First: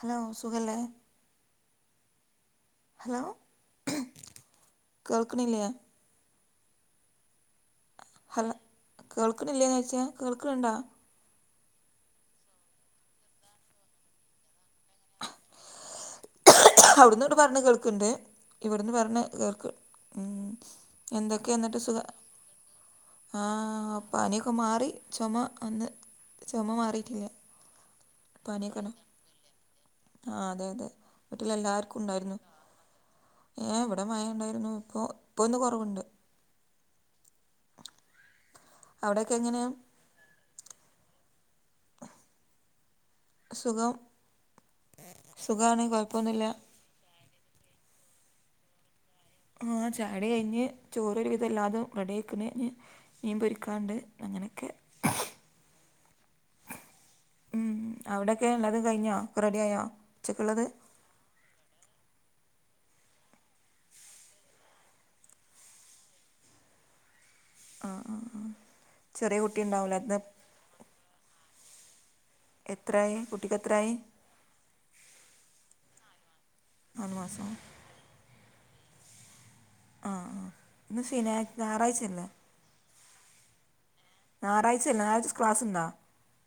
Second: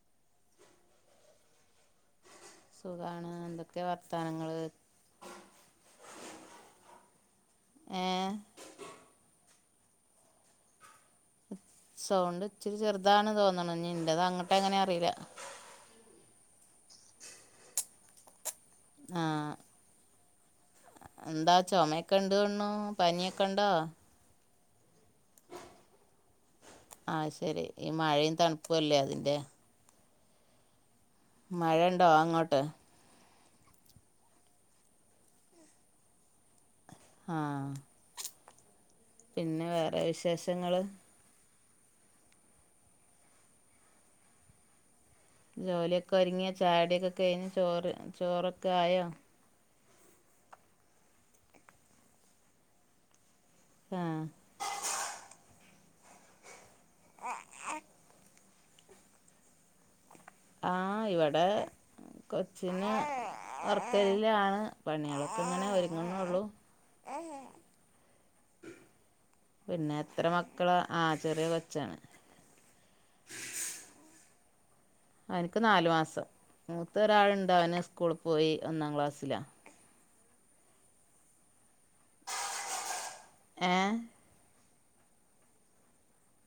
Hello സുഖല്ലേ hello സുഖാണ് എന്തൊക്കെ വർത്താനങ്ങള്? കേൾക്കണില്ലേ ഏ ഹലോ കേൾക്കണില്ലേന്ന് ചോയിച്ചേ കേൾക്ക്ണ്ടോ സൗണ്ട് ഇച്ചിരി ചെറുതാണ് തോന്നണു, ഇന്റെത് അങ്ങട്ട് എങ്ങനെ അറീല. അവിടന്ന് ഇങ്ങട്ട് പറണത് കേൾക്കണ്ട് ഇവിടുന്ന് ആ പറണത് കേൾക്ക്. എന്താ എന്തൊക്കെ ന്നട്ട് സുഖ ചുമയൊക്കെ ഉണ്ട് തോന്നണു പനിയൊക്കെ ഉണ്ടോ ആഹ് പനിയൊക്കെ മാറി. ചുമ ഒന്ന് ചുമ ആ മാറിട്ടില്ല. ശരി ഈ മഴയും തണുപ്പും പനിക്ക്ണ് അല്ലേ അതിന്റെ ആ അതെ അതെ മഴ ഉണ്ടോ ഉണ്ടായിരുന്നു അങ്ങോട്ട് ഏ ഇവിടെ മയ ഉണ്ടായിരുന്നു ഇപ്പോ ഇപ്പോന്ന് കൊറവ്ണ്ട് ആഹ് അവിടെയൊക്കെ എങ്ങനെ പിന്നെ വേറെ വിശേഷങ്ങള് സുഖം സുഖമാണ് ജോലിയൊക്കെ ഒര്ങ്ങിയ കുഴപ്പമൊന്നുമില്ല ചായോടിയൊക്കെ കഴിഞ്ഞ് ചോറ് ചോറൊക്കെ ആയോ ആഹ ചായോടി കഴിഞ്ഞ് ചോറൊരു വിധം എല്ലാതും റെഡി ആയ്ക്ക്ണ് ഇഞ് മീൻ പൊരിക്കാണ്ട് ആ അങ്ങനൊക്കെ ഉം അവിടെയൊക്കെ എല്ലതും കഴിഞ്ഞോ ഒക്കെ റെഡി ആയോ ഉച്ചക്കുള്ളത് ആഹ് ഇവടെ കൊച്ചിനെ ഒർക്കലിലാണ് പണികളൊക്കെ ഇങ്ങനെ ഒരുങ്ങണള്ളു ആ ആ ആ ചെറിയ കുട്ടി പിന്നെ ഉണ്ടാവില്ലേ ഇന്ന് എത്ര മക്കളാ ആ ചെറിയ കൊച്ചാണ് എത്രയായി കുട്ടിക്ക് എത്രയായി അവൻക്ക് നാല് മാസം മൂത്ത നാല് ഒരാളുണ്ട് മാസമോ അവന് സ്കൂളിൽ പോയി ഒന്നാം ക്ലാസ്സിലാ ആ ആ ഇന്ന് ശനി ഞായറാഴ്ചയല്ലേ ഏ ഞായറാഴ്ചല്ലേ ഞായറാഴ്ച ക്ലാസ്ണ്ടാ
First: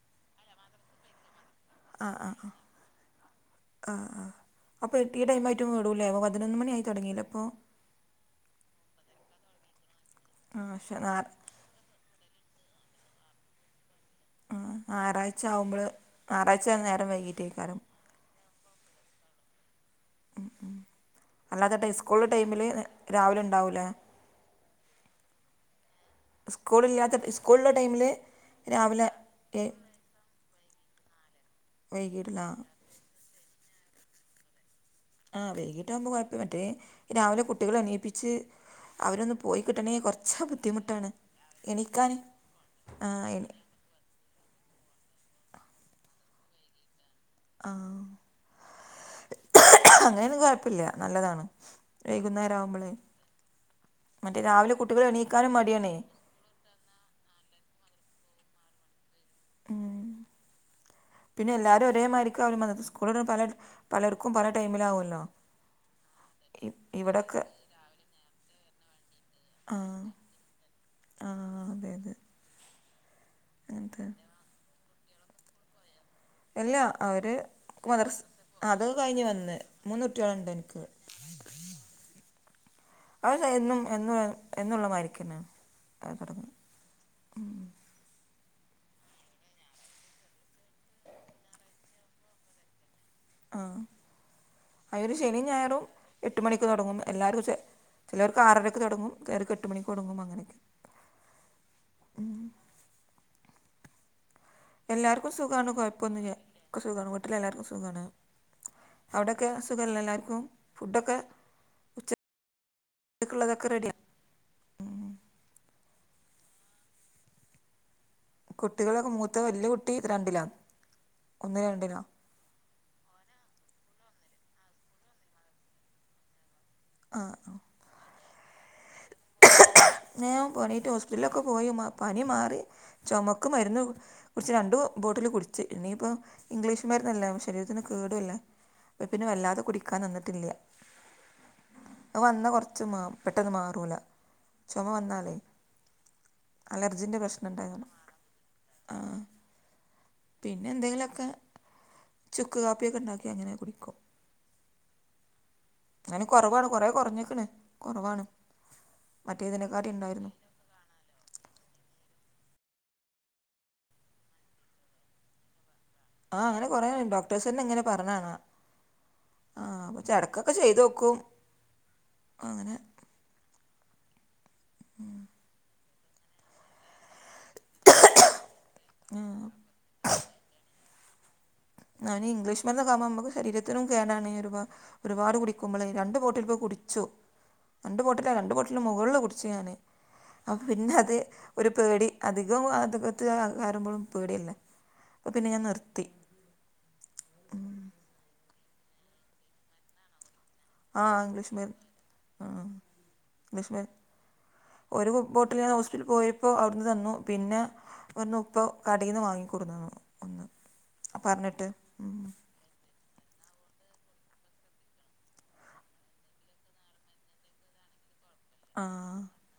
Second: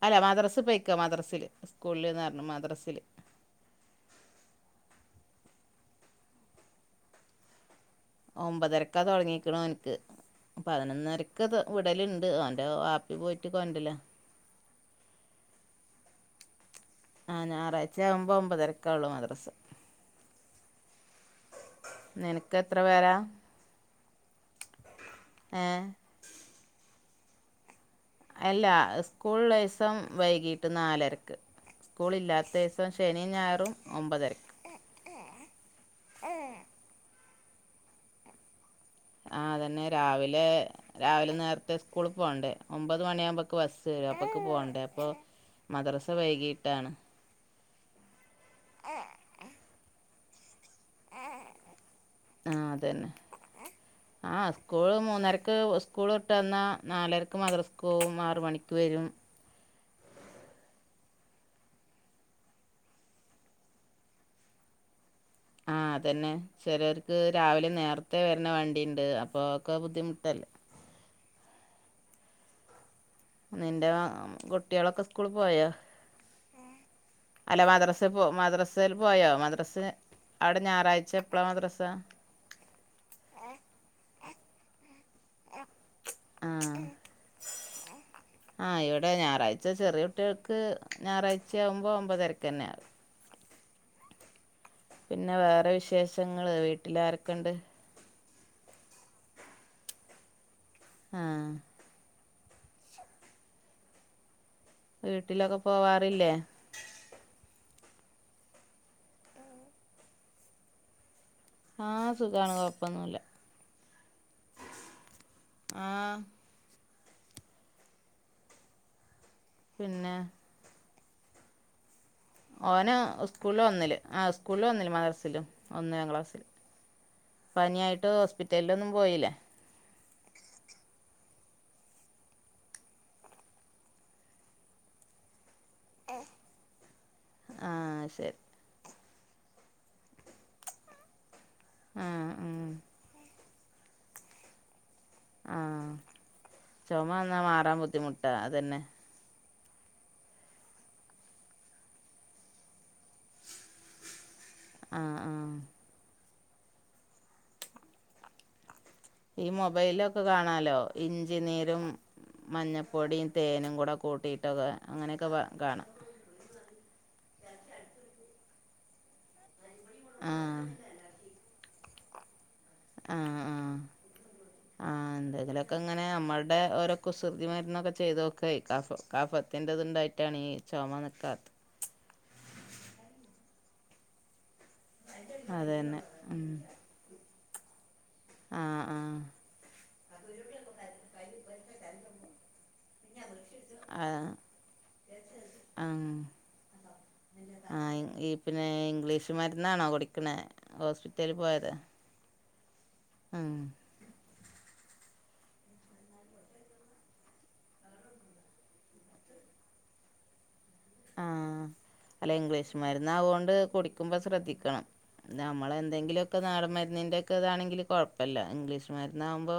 അല്ല മദ്രസിൽ പോയിക്ക മദ്രസില് ആ സ്കൂളില്ന്ന് ആ പറഞ്ഞ ആ മദ്രസില് ആ ആ അപ്പൊ ഈ ടൈം ആയിട്ടും വിടൂല്ലേ അ പതിനൊന്ന് മണിയായി തുടങ്ങില്ല ഇപ്പോ ഒമ്പതരക്കാ തുടങ്ങിക്ക്ണ ഓൻക്ക് ആ പക്ഷേ ഞായർ പതിനൊന്നരക്ക് അത് വിടലുണ്ട് ഓൻ്റെ വാപ്പി പോയിട്ട് കൊണ്ട്രലാ ഞാറാഴ്ച ആവുമ്പൾ ഞാറാഴ്ച നേരം വൈകീട്ടേക്കാരം ഇഞ്ഞ് ഒമ്പത് ഒമ്പതരക്ക് ഒള്ളൂ മദ്രസ്സ് അല്ലാതെ ടൈ സ്കൂള് നിനക്ക് ടൈമിൽ എത്ര പേരാ രാവിലെ ഇണ്ടാവൂലെ ഏ സ്കൂളില്ലാത്ത സ്കൂൾള്ള ടൈമിൽ അല്ല രാവിലെ സ്കൂൾ ഇള്ള ദിവസം വൈകീട്ട് നാലരക്ക് സ്കൂൾ വൈകിട്ടില്ല ഇല്ലാത്ത ശനിം ഞായറും ഒമ്പതരയ്ക്ക് ആ വൈകീട്ടാകുമ്പോൾ കുഴപ്പം മറ്റേ രാവിലെ കുട്ടികളെ എണീപ്പിച്ച് അവരൊന്ന് പോയി അതന്നെ കിട്ടണമെങ്കിൽ കുറച്ച് രാവിലെ ബുദ്ധിമുട്ടാണ് രാവിലെ നേരത്തെ എണീക്കാൻ സ്കൂളിൽ പോകണ്ടേ ഒമ്പത് ആ മണിയ എണീ ആകുമ്പോക്ക് ബസ് ബസ് വരും അപ്പക്ക് പോവണ്ടേ അപ്പൊ മദ്രസ വൈകിട്ടാണ് ആ ആഹ അങ്ങനെയാണെ കൊഴപ്പില്ല നല്ലതാണ് വൈകുന്നേരം ആ ആവുമ്പളേ അതന്നെ മറ്റേ രാവിലെ കുട്ടികൾ എണീക്കാനും മടിയാണേ ട്ടെന്നാ നാലരക്ക് മദ്രസ്ക്ക് പോകും ആറ് മണിക്ക് വരും ഉം പിന്നെ എല്ലാരും ഒരേമാതിരിക്ക അവുമ്പം അ സ്കൂൾത് പല പലർക്കും പല ടൈമിലാവുല്ലോ ആ അതന്നെ ചിലർക്ക് രാവിലെ നേരത്തെ വരണ വണ്ടിയുണ്ട് അപ്പൊ ഒക്കെ ആ ബുദ്ധിമുട്ടല്ലേ ആ അതെ അതെ നിന്റെ അങ്ങനത്തെ കുട്ടികളൊക്കെ സ്കൂൾ പോയോ അല്ല അവര് അല്ല മദ്രസിൽ മദ്രസ് പോ അത് മദ്രസൽ കഴിഞ്ഞ് പോയോ വന്ന് മദ്രസ് മൂന്ന് കുട്ടികളുണ്ട് അവിടെ എനിക്ക് ഞായറാഴ്ച എപ്പളാ മദ്രസ്സ അഹ് എന്നും എന്നും എന്നുള്ള മാരിക്കെന്നെ അഹ് തുടങ്ങുന്നത് ആ ഇവിടെ ഞായറാഴ്ച ചെറിയ കുട്ടികൾക്ക് ഞായറാഴ്ചയാവുമ്പോൾ ഒൻമ്പതരക്ക് തന്നെ ആകും ആ അയ്ന് ഇത് പിന്നെ ശനിം വേറെ ഞായറും എട്ട് വിശേഷങ്ങള് മണിക്ക് തുടങ്ങും എല്ലാവരും വീട്ടിലാരൊക്കെണ്ട് ചിലർക്ക് ആറരക്ക് തുടങ്ങും ചേലോർക്ക് എട്ട് മണിക്ക് തുടങ്ങും അങ്ങനൊക്കെ ആഹ് എല്ലാർക്കും വീട്ടിലൊക്കെ സുഖമാണ് കൊഴപ്പൊന്നുല്ല പോവാറില്ലേ സുഖമാണ് വീട്ടിലെല്ലാവർക്കും സുഖമാണ് അവിടെയൊക്കെ സുഖമല്ലേ എല്ലാവർക്കും ഫുഡൊക്കെ ഹ് സുഖാണ് കോഴപ്പോന്നുല്ല ഉച്ചയ്ക്കുള്ളതൊക്കെ റെഡിയാണ് ആഹ് കുട്ടികളോക്കെ മൂത്ത വല്ലിയ കുട്ടി പിന്നെ രണ്ടിലാ ഒന്ന് രണ്ടിലാ ഓന് സ്കൂള്ൽ ഒന്നില് ആഹ് സ്കൂള്ൽ ഒന്നില് മദ്രസിലും ഒന്നാം ക്ലാസ്സിൽ ആഹ് പനിയായിട്ട് ഹോസ്പിറ്റലിലോന്നും പോയില്ലെ ഞാൻ പനിയായിട്ട് ഹോസ്പിറ്റലോക്കെ പോയി വന്ന പനി മാറി ചോമക്ക് മരുന്ന് കുടിച്ച് രണ്ടു ബോട്ടിൽ കുടിച്ച് ച്ചി പിന്നെയിപ്പോ ഇംഗ്ലീഷുമര്ന്നല്ലെ ശരീരത്തിന് ആഹ് കെടും അല്ലെ ശരി അപ്പോ പിന്നെ വല്ലാതെ കുടിക്കാൻ നിന്നിട്ടില്ല അഹ് ആഹ് വന്ന ആഹ് കുറച്ച് ചുമാ പെട്ടെന്ന് മാറൂല ചുമ വന്നാലെ ആഹ് ചുമ വന്നാ മാറാൻ ഉണ്ടായതാണ് ബുദ്ധിമുട്ടാ അതന്നെ ആ പിന്നെ എന്തെങ്കിലോക്കെ ചുക്ക് കാപ്പിയോക്കെ ഉണ്ടാക്കി അങ്ങനെ കുടിക്കു ആഹ് ആഹ് അങ്ങനെ കോറവാണ് കോറെ കോറഞ്ഞ്ക്കണ് കോറവാണ് ഈ മോബൈലോക്കെ കാണാലോ ഇഞ്ചിനീരും മഞ്ഞപ്പോടിയും തെനും കൂടെ കൂട്ടിയിട്ടോക്കെ അങ്ങനെയോക്കെ കാണാം ആഹ് അങ്ങനെ കോറെണ്ട് ഡോക്ടേഴ്സ്സെന്നെ ഇങ്ങനെ പറഞ്ഞയാണ് ആഹ് അപ്പോ ആ ഐടക്കോക്കെ ചെയ്തു നോക്കും അങ്ങനെ അഹ് അഹ് ആഹ് ആഹ് എന്തെങ്കിലുമോക്കെ ഇങ്ങനെ നമ്മൾടെ ഓരോ കുസൃതി മരുന്നോക്കെ ചെയ്തു നോക്കായി കഫ ആ കഫത്തിന്റെ ഉണ്ടായിട്ടാണ് ഈ ചുമ നിൽക്കാത്ത ഞാൻ ഈ ഇംഗ്ലീഷ് മര്ന്നോക്കെ ആവുമ്പോ മ്മക്കും ശരീരത്തിനും കെടാണ് ഒരുപാട് അത് കുടിക്കുമ്പോളെ തന്നെ രണ്ട് ബോട്ടിൽ ഉം. ഇപ്പോ കുടിച്ചു രണ്ട് ബോട്ടിൽ രണ്ടു ആ ബോട്ടിൽന്റെ ആ മുകൾല് കുടിച്ച് ഞാൻ അപ്പ പിന്നെ അത് ഒരു പെടി അധികം അത് അകത്ത് കയറുമ്പോളും ആ പെടിയല്ലെ അപ്പോ പിന്നെ ഞാൻ നിർത്തി ആഹ് ഈ പിന്നെ ഇംഗ്ലീഷ് മരുന്നാണോ കുടിക്ക്ണെ ആ ഹോസ്പിറ്റല് ഇംഗ്ലീഷ് പോയത് മരുന്ന് ആ ഉം. ഒരു ബോട്ടിൽ ഞാൻ ഹോസ്പിറ്റൽ പോയപ്പോ അവിടുന്ന് തന്നു പിന്നെ ഒന്ന് ഉപ്പ കടെന്ന് വാങ്ങികോടുന്നു തന്നു ഒന്ന് പറഞ്ഞിട്ട് ഉം മരുന്നാവുകോണ്ട് കുടിക്കുമ്പോ ശ്രദ്ധിക്കണം നമ്മളെ എന്തെങ്കിലോക്കെ നാടൻ മര്ന്നിന്റെ ഒക്കെ ഇതാണെങ്കിൽ കോഴപ്പ് പ്പല്ല ഇംഗ്ലീഷ് ആഹ് മര്ന്ന് ആകുമ്പോ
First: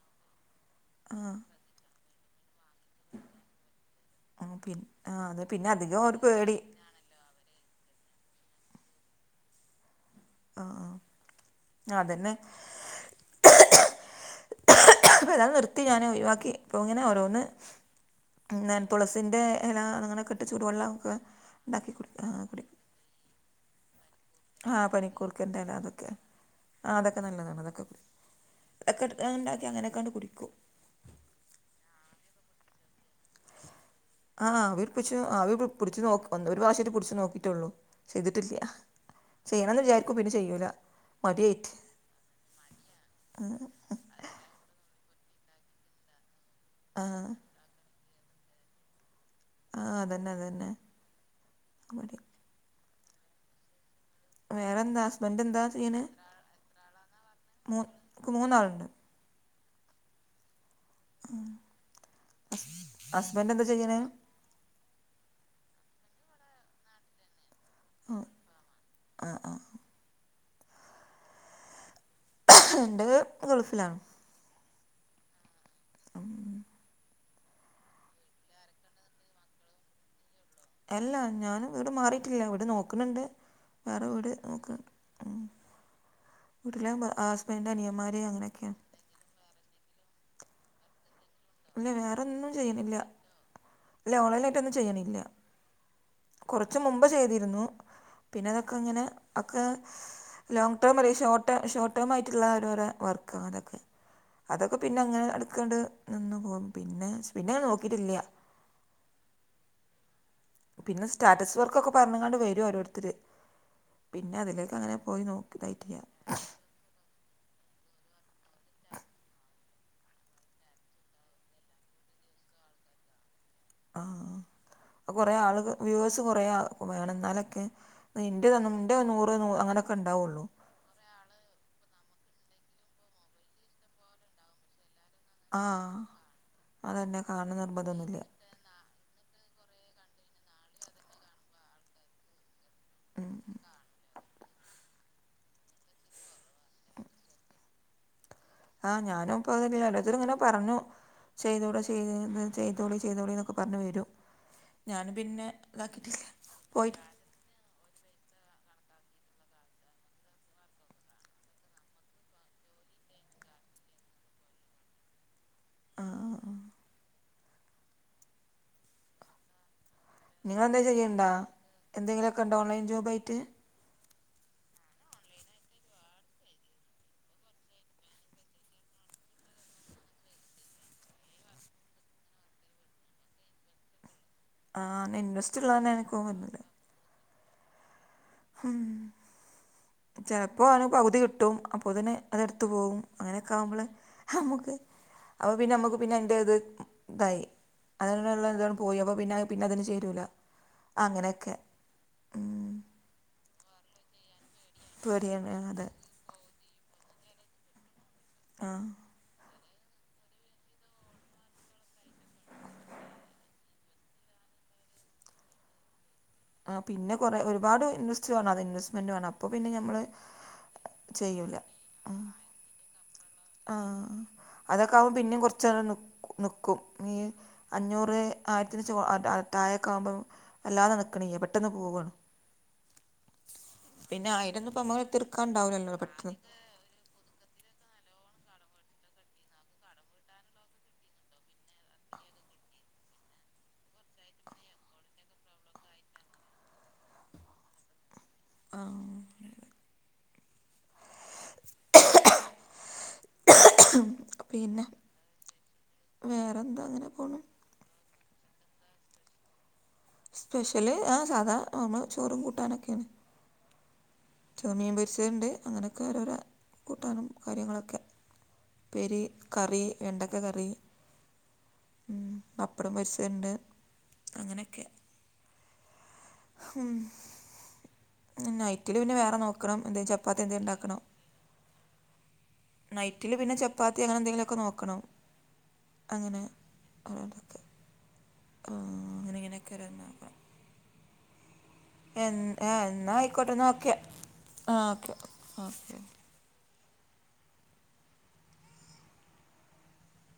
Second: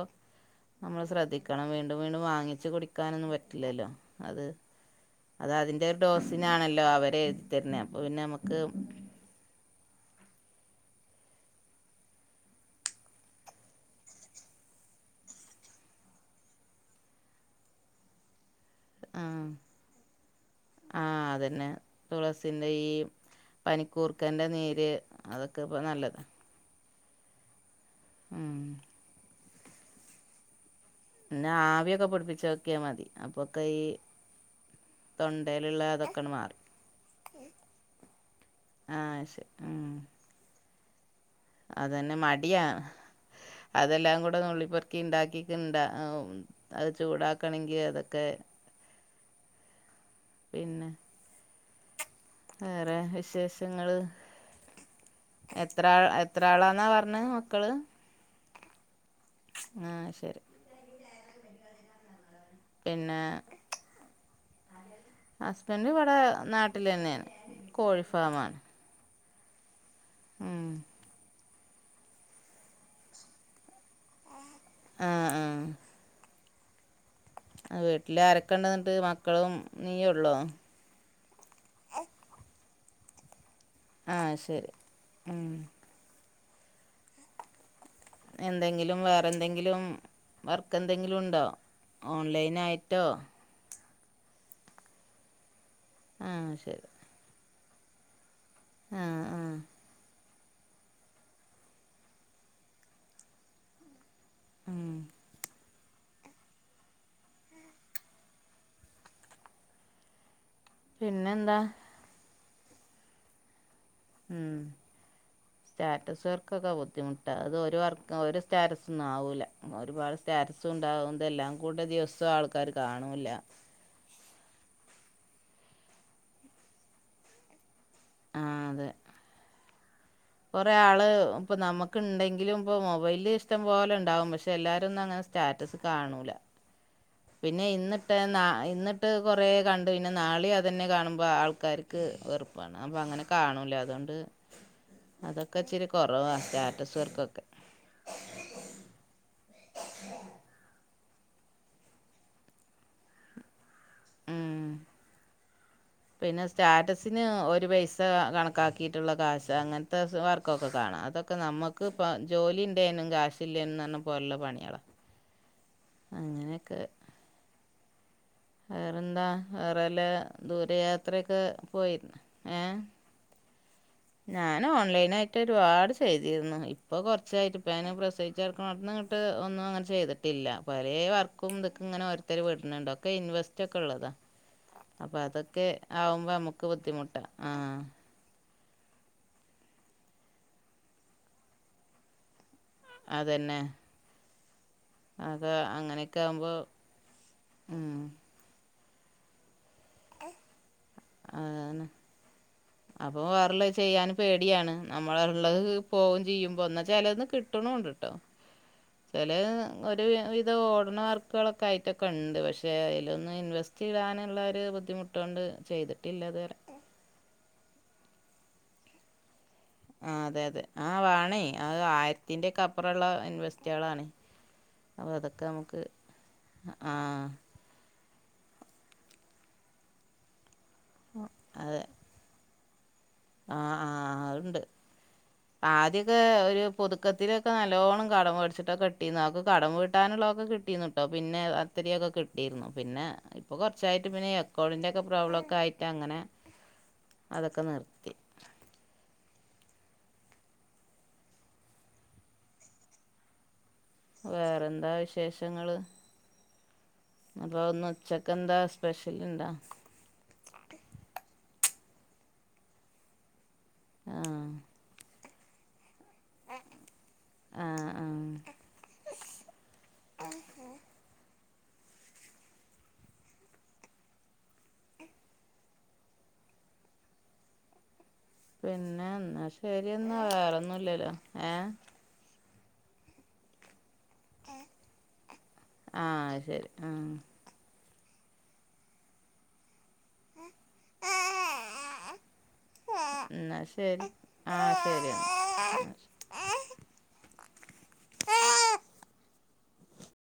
നമ്മൾ ആഹ് ശ്രദ്ധിക്കണം വീൻ വീണ്ടും വീണ്ടും വാങ്ങിച്ച് കുടിക്കാനോന്നും പറ്റില്ലല്ലോ അത് മ് പിൻ ആഹ് അതെ പിന്നെ അധികം ഒരു പെടി ല്ല അവര് തരുന്നേ അപ്പോ പിന്നെ ന്നമ്മക്ക് ആഹ് ആഹ് അത് തന്നെ ഞാൻ നിർത്തി ഞാൻ ഒഴിവാക്കി ഇപ്പോ ഇങ്ങനെ ഓരോന്ന് പിന്നെ തുളസിൻ്റെ ആഹ് എല അങ്ങനോക്കെട്ട് ചൂടുവെള്ളം ഒക്കെ ആഹ് അതന്നെ ഉണ്ടാക്കി കുടിക്കും അഹ് തുളസിൻ്റെ കുടിക്കും ഈ പനിക്കൂർക്കൻ്റെ ആഹ് നീര് പനിക്കൂർക്കൻ്റെ അതോക്കെ എല ഇപ്പോ അതൊക്കെ നല്ലതാ ആഹ് അതോക്കെ നല്ലതാണ് അതോക്കെ കുടി ഉം ഒക്കെണ്ടാക്കി അങ്ങനെക്കാണ്ട് കുടിക്കും പിന്നാ ആവിയോക്കെ പിടിപ്പിച്ചോക്കിയാ മതി അപ്പോക്കെ ഈ ആഹ് ആവി പിടിപിച്ച് ആവി പ് തൊണ്ടയിലുള്ള പിടിച് നോക്ക് അതൊക്കെയങ്ങട് ഒരു മാറും പ്രാവശ്യട്ട് പിടിച്ച് നോക്കിട്ടെള്ളു ചെയ്തിട്ടില്ല ആഹ് ശെരി ഉം വിജാരിക്കും പിന്നെ ചെയ്യൂല്ല അതന്നെ മടിയാ അതെല്ലാം കൂ ടെ നുള്ളിപെർക്കി ഇണ്ടാക്കിക്ക്‌ണ്ട അത് ആ ചൂടാക്കണങ്കി അതൊക്കെ ആഹ് അതന്നെ അതന്നെ [unintelligible] വെറെ വിശേഷങ്ങള് വേറെന്താ ഹസ്ബൻഡ് എന്താ എത്രാ ചെയ്യണേ എത്രാളാന്നാ പറഞ്ഞ് മക്കള് മൂ എനിക്ക് മൂന്നാളുണ്ട് ആഹ് ശരി ഉം പിന്നേ ഹസ്ബൻഡ് ഇവടെ നാട്ടിലെന്നേണ് തന്നെയാണ് കോഴിഫാമാണ് അഹ് ആഹ് ഉം എന്റെത് ഗൾഫിലാണ് ആഹ് ആഹ് ഉം. അ വീട്ടില് ആരൊക്കെ ണ്ട്ന്നിട്ട് മക്കളും നീയൊള്ളോ അല്ല ഞാനും വീട് മാറിട്ടില്ല വീട് നോക്ക്‌ണ് ണ്ട് ആഹ് ശരി ഉം വീട്ടിലാവുമ്പോ ആസ്ബെന്റെ അനിയമാര് എന്തെങ്കിലും വേറെന്തെങ്കിലും വർക്ക് എന്തെങ്കിലും ഉണ്ടോ ഇല്ല വേറെ ഒന്നും ഓൺലൈൻ ചെയ്യണില്ല ആയിട്ടോ ഇല്ല ഓൺലൈലായിട്ട് എന്നും ചെയ്യണില്ല ആഹ് കുറച്ച് ശരി മുമ്പ് മ്പേ ചെയ്യ്‌തിരുന്നു പിന്നെ അതൊക്കെങ്ങനെ ആഹ് ആഹ് ഒക്കെ ലോങ്ങ് ടേം അരെ ഈ ഷോർട്ടേ ഷോർട്ട് ടേം ആയിട്ടുള്ള ഓരോരെ വർക്ക് അതൊക്കെ അതൊക്കെ ഉം പിന്നെ അങ്ങനെ എടക്ക്‌ണ്ട് നിന്നു പോകും. പിന്നെ പിന്നെ ഞാൻ നോക്കിട്ടില്ല്യ പിന്നെ സ്റ്റാറ്റസ് പിന്നെന്താ വർക്കൊക്കെ പറഞ്ഞ് ങ്ങാണ്ട് വരും ഓരോരുത്തര് പിന്നെ ഉം അതിലേക്ക് അങ്ങനെ പോയി നോക്കി ഇതായിട്ടില്ല പ്പൊ ക്കെ [unintelligible] ട്ട അത് ഒരു വർക്കും ഒരു സ്റ്റാറ്റസൊന്നും ആവൂല്ല ഒരുപാട് സ്റ്റാറ്റസു ഉണ്ടാവുന്നതെല്ലാം കൂടെ ദിവസോ ആള് ക്കാര് കാണുല്ല ആഹ് അഹ് അകൊറേ ആളുക വ്യൂവേഴ്സ് കുറേ ആ വേണം ന്നാലൊക്കെ ന്നിന്റെത് ആഹ് അതെ ന്റെ നൂറ് നൂ അങ്ങനെയൊക്കെ ഉണ്ടാവുള്ളൂ കൊറേ ആള് ഇപ്പോ നമക്ക് ഇണ്ടങ്കിലും ഇപ്പോൾ മൊബൈല് ഇഷ്ടം പോലെ ഉണ്ടാാവും പക്ഷെ എല്ലാരും ഒന്നും അങ്ങനെ സ്റ്റാറ്റസ് ആഹ് കാണൂല അതന്നെ കാണണം പിന്നെ ഇന്നിട്ടേ നിർബന്ധമൊന്നുമില്ല നാ ഇന്ന് ട്ട് കൊറേ കണ്ട് പിന്നെ നാളെ അത് തന്നെ കാണുമ്പോൾ ആൾക്കാർക്ക് വെറു വണം അമ്പോ അങ്ങനെ ഉം. കാണുല്ല അതുകൊണ്ട് അതൊക്കെ ഇച്ചിരി കൊറവാ സ്റ്റാറ്റസ് വർക്കൊക്കെ ആഹ് ഞാനും ഇപ്പ അത് തന്നെ ഓരോരുത്തര് ഇങ്ങനെ പറഞ്ഞു ചെയ്യതുടെ ചെയ് ത് ചെയ്തോളി ചെയ്തോളി ന്നൊക്കെ പറഞ്ഞ് വരും ഉം ഞാനും പിന്നെ ഇതാക്കിട്ടില്ല പോയിട്ട് ന് ഒരു പൈസ കണക്കാക്കിയിട്ടുള്ള കാശ് അങ്ങനത്തെ വർക്ക് ഒക്കെ കാണാം അതൊക്കെ നമ്മ ഇക്ക് പ ജോലി ഉണ്ടേനും കാശ് ല്ലേനും ന്നറഞ്ഞാ പോലുള്ള പണികളാ [inaudible] ആഹ് ആഹ് അങ്ങനെക്കെ വേറെന്താ വേറെല്ല നിങ്ങളെന്തേലും ദൂരയാത്രയൊക്കെ പോയിരിന്നാ ഏഹ് ഒബൈറ്റ് ഞാന് ഓൺലൈൻ ആയിട്ട് ഒരുപാട് ചെയ്യതിരുന്നു. ഇപ്പൊ കൊറച്ചായിട്ട് ഇപ്പ ഞാന് പ്രസവി ചെട്ക്കണോട്ത്ത്ന്ന് ങ്ങട്ട് ഒന്നും അങ്ങനെ ചെയ്തിട്ടില്ല പരേ വർക്കും ഇതക്കങ്ങനെ ഓരോരുത്തര് വിടുന്നുണ്ട് ഒക്കെ ഇൻവെസ് സ്റ്റൊക്കെള്ളതാ [inaudible] അപ്പ ഇൻട്രസ്റ്റ് അതൊക്കെ ഉള്ളതന്നെ എനിക്കും ആവുമ്പോ വരുന്നില്ല അമ്മക്ക് ബുദ്ധിമുട്ടാ ആഹ് ഹും ചെലപ്പോ ഓരോ പകുതി കിട്ടും അപ്പോത്തിന് അതെടുത്ത് പോകും അങ്ങനെയൊക്കെ അതന്നെ. ആവുമ്പള് ഹമ്മുക്ക് അപ്പ അതൊ പിന്നെ അമ്മക്ക് പിന്നെ അങ്ങനെയൊക്കെ എന്ത് ആവുമ്പോ ഇത് ഇതായി ഉം അതിനോള്ള [unintelligible] പോയി അപ്പോ പിന്നെ പിന്നെ അതിന് ചേരുല്ല അങ്ങനെക്കെ അപ്പോ വേറെല്ല ചെയ്യാൻ പേടിയാണ് നമ്മള് പേടിയാണ് ഇള്ളത് അതെ പോകും ചെയ്യും എന്നാ ചെലത് നിക്ക് കിട്ടണോണ്ട്ട്ടോ ആഹ് ചെല് ഒരു വിധം ഓടണ വർക്കുകളൊക്കെ ആയിട്ടൊക്കെ ഇണ്ട് പഷേ അയിലൊന്ന് ഇൻവെസ് റ്റിടാന്ള്ള് രു ബുദ്ധിമുട്ടുകോണ്ട് ചെയ്തിട്ടില്ലതുവരെ ആഹ് പിന്നെ കൊറെ ഒരുപാട് ഇൻവസ്റ്റ്‌വേണം അത് ഇൻവെസ്റ്റ്‌മേന്റ് വേണം അപ്പോൾ പിന്നെ നമ്മൾ ആഹ് അതെ അതെ ആഹ് വാണേ ചെയ്യൂല ആഹ് ആയിരത്തിന്റെക്കെപ്പറോള്ള ഇൻവെസ് ആഹ് അതൊക്കെ ആകുമ്പോ പിന്നെയും നമുക്ക് കൊറച്ചാള് നി നിക്കും ആ നി അഞ്ഞൂറ് ആയിരത്തിന് [unintelligible] താഴൊക്കമ്പം എല്ലാ നടക്കണിയാ പെട്ടന്ന് അതെ പോവാണ് ആ ആ പിന്നെ അതുണ്ട് ആയിരോന്നും ഇപ്പമ്മള് തീർക്കാണ്ടാവില്ലല്ലോ പെട്ടെന്ന് പൊതുക്കത്തിലൊക്കെ നല്ലോണ്ണം കടം മേടിച്ചിട്ടാ കെട്ടിന്ന് അവക്ക് കടം വീട്ടാനുള്ളതൊക്കെ കിട്ടിനെട്ടോ പിന്നെ ഒത്തിരിയൊക്കെ കിട്ടിന്നു പിന്നെ ഇപ്പോ കൊറച്ചായിട്ട് പിന്നെ എക്കൗണ്ടിൻ്റെയൊക്കെ പ്രോബ്ലക്കെ ആയിട്ട് അങ്ങനെ അതൊക്കെ നിർ ത്തി ആഹ് [unintelligible] പിന്നെ വേറെന്താ വേറെന്താ അങ്ങനെ പോ അപ്പോ ഇന്ന് ഉച്ചക്ക് എന്താ സ്പെഷ്യല് ഇണ്ടാ സ്പെഷ്യല് ആഹ് സാധാ നമ്മള ചോറും കൂട്ടാനൊക്കെയാണ് ആഹ് ചുമ്മിൻ പൊറിച്ചത്ണ്ട് അങ്ങനെക്കെ ഓരോര കൂട്ടാനും ആഹ് കാര്യങ്ങളൊക്കെ ആഹ് ഉപ്പേരി കറി വെണ്ടക്ക കറി ഉം പപ്പടം പെരിച്ചത്ണ്ട് അങ്ങനെക്കെ ഹും നൈറ്റില് പിന്നെ വേറെ എന്നാ നോക്കണം ശരി എന്താ എന്നാ ചപ്പാത്തി എന്തെ ണ്ടാക്കണം വേറൊന്നുംല്ലല്ലോ ഏഹ് നൈറ്റില് പിന്നെ ചപ്പാത്തി അങ്ങനെ എന്തെങ്കിലൊക്കെ നോക്കണോ ആഹ് അങ്ങനെ ശരി [inaudible] ആഹ് ആഹ്‌ അങ്ങനെ ഇങ്ങനെയൊക്കെ [unintelligible] എൻ എന്നാ എന്നാ ആയിക്കോട്ടെന്നാ ഓക്കെ ശരി ആഹ് ശരി ഓക്കെ ഓക്കെ എന്നാ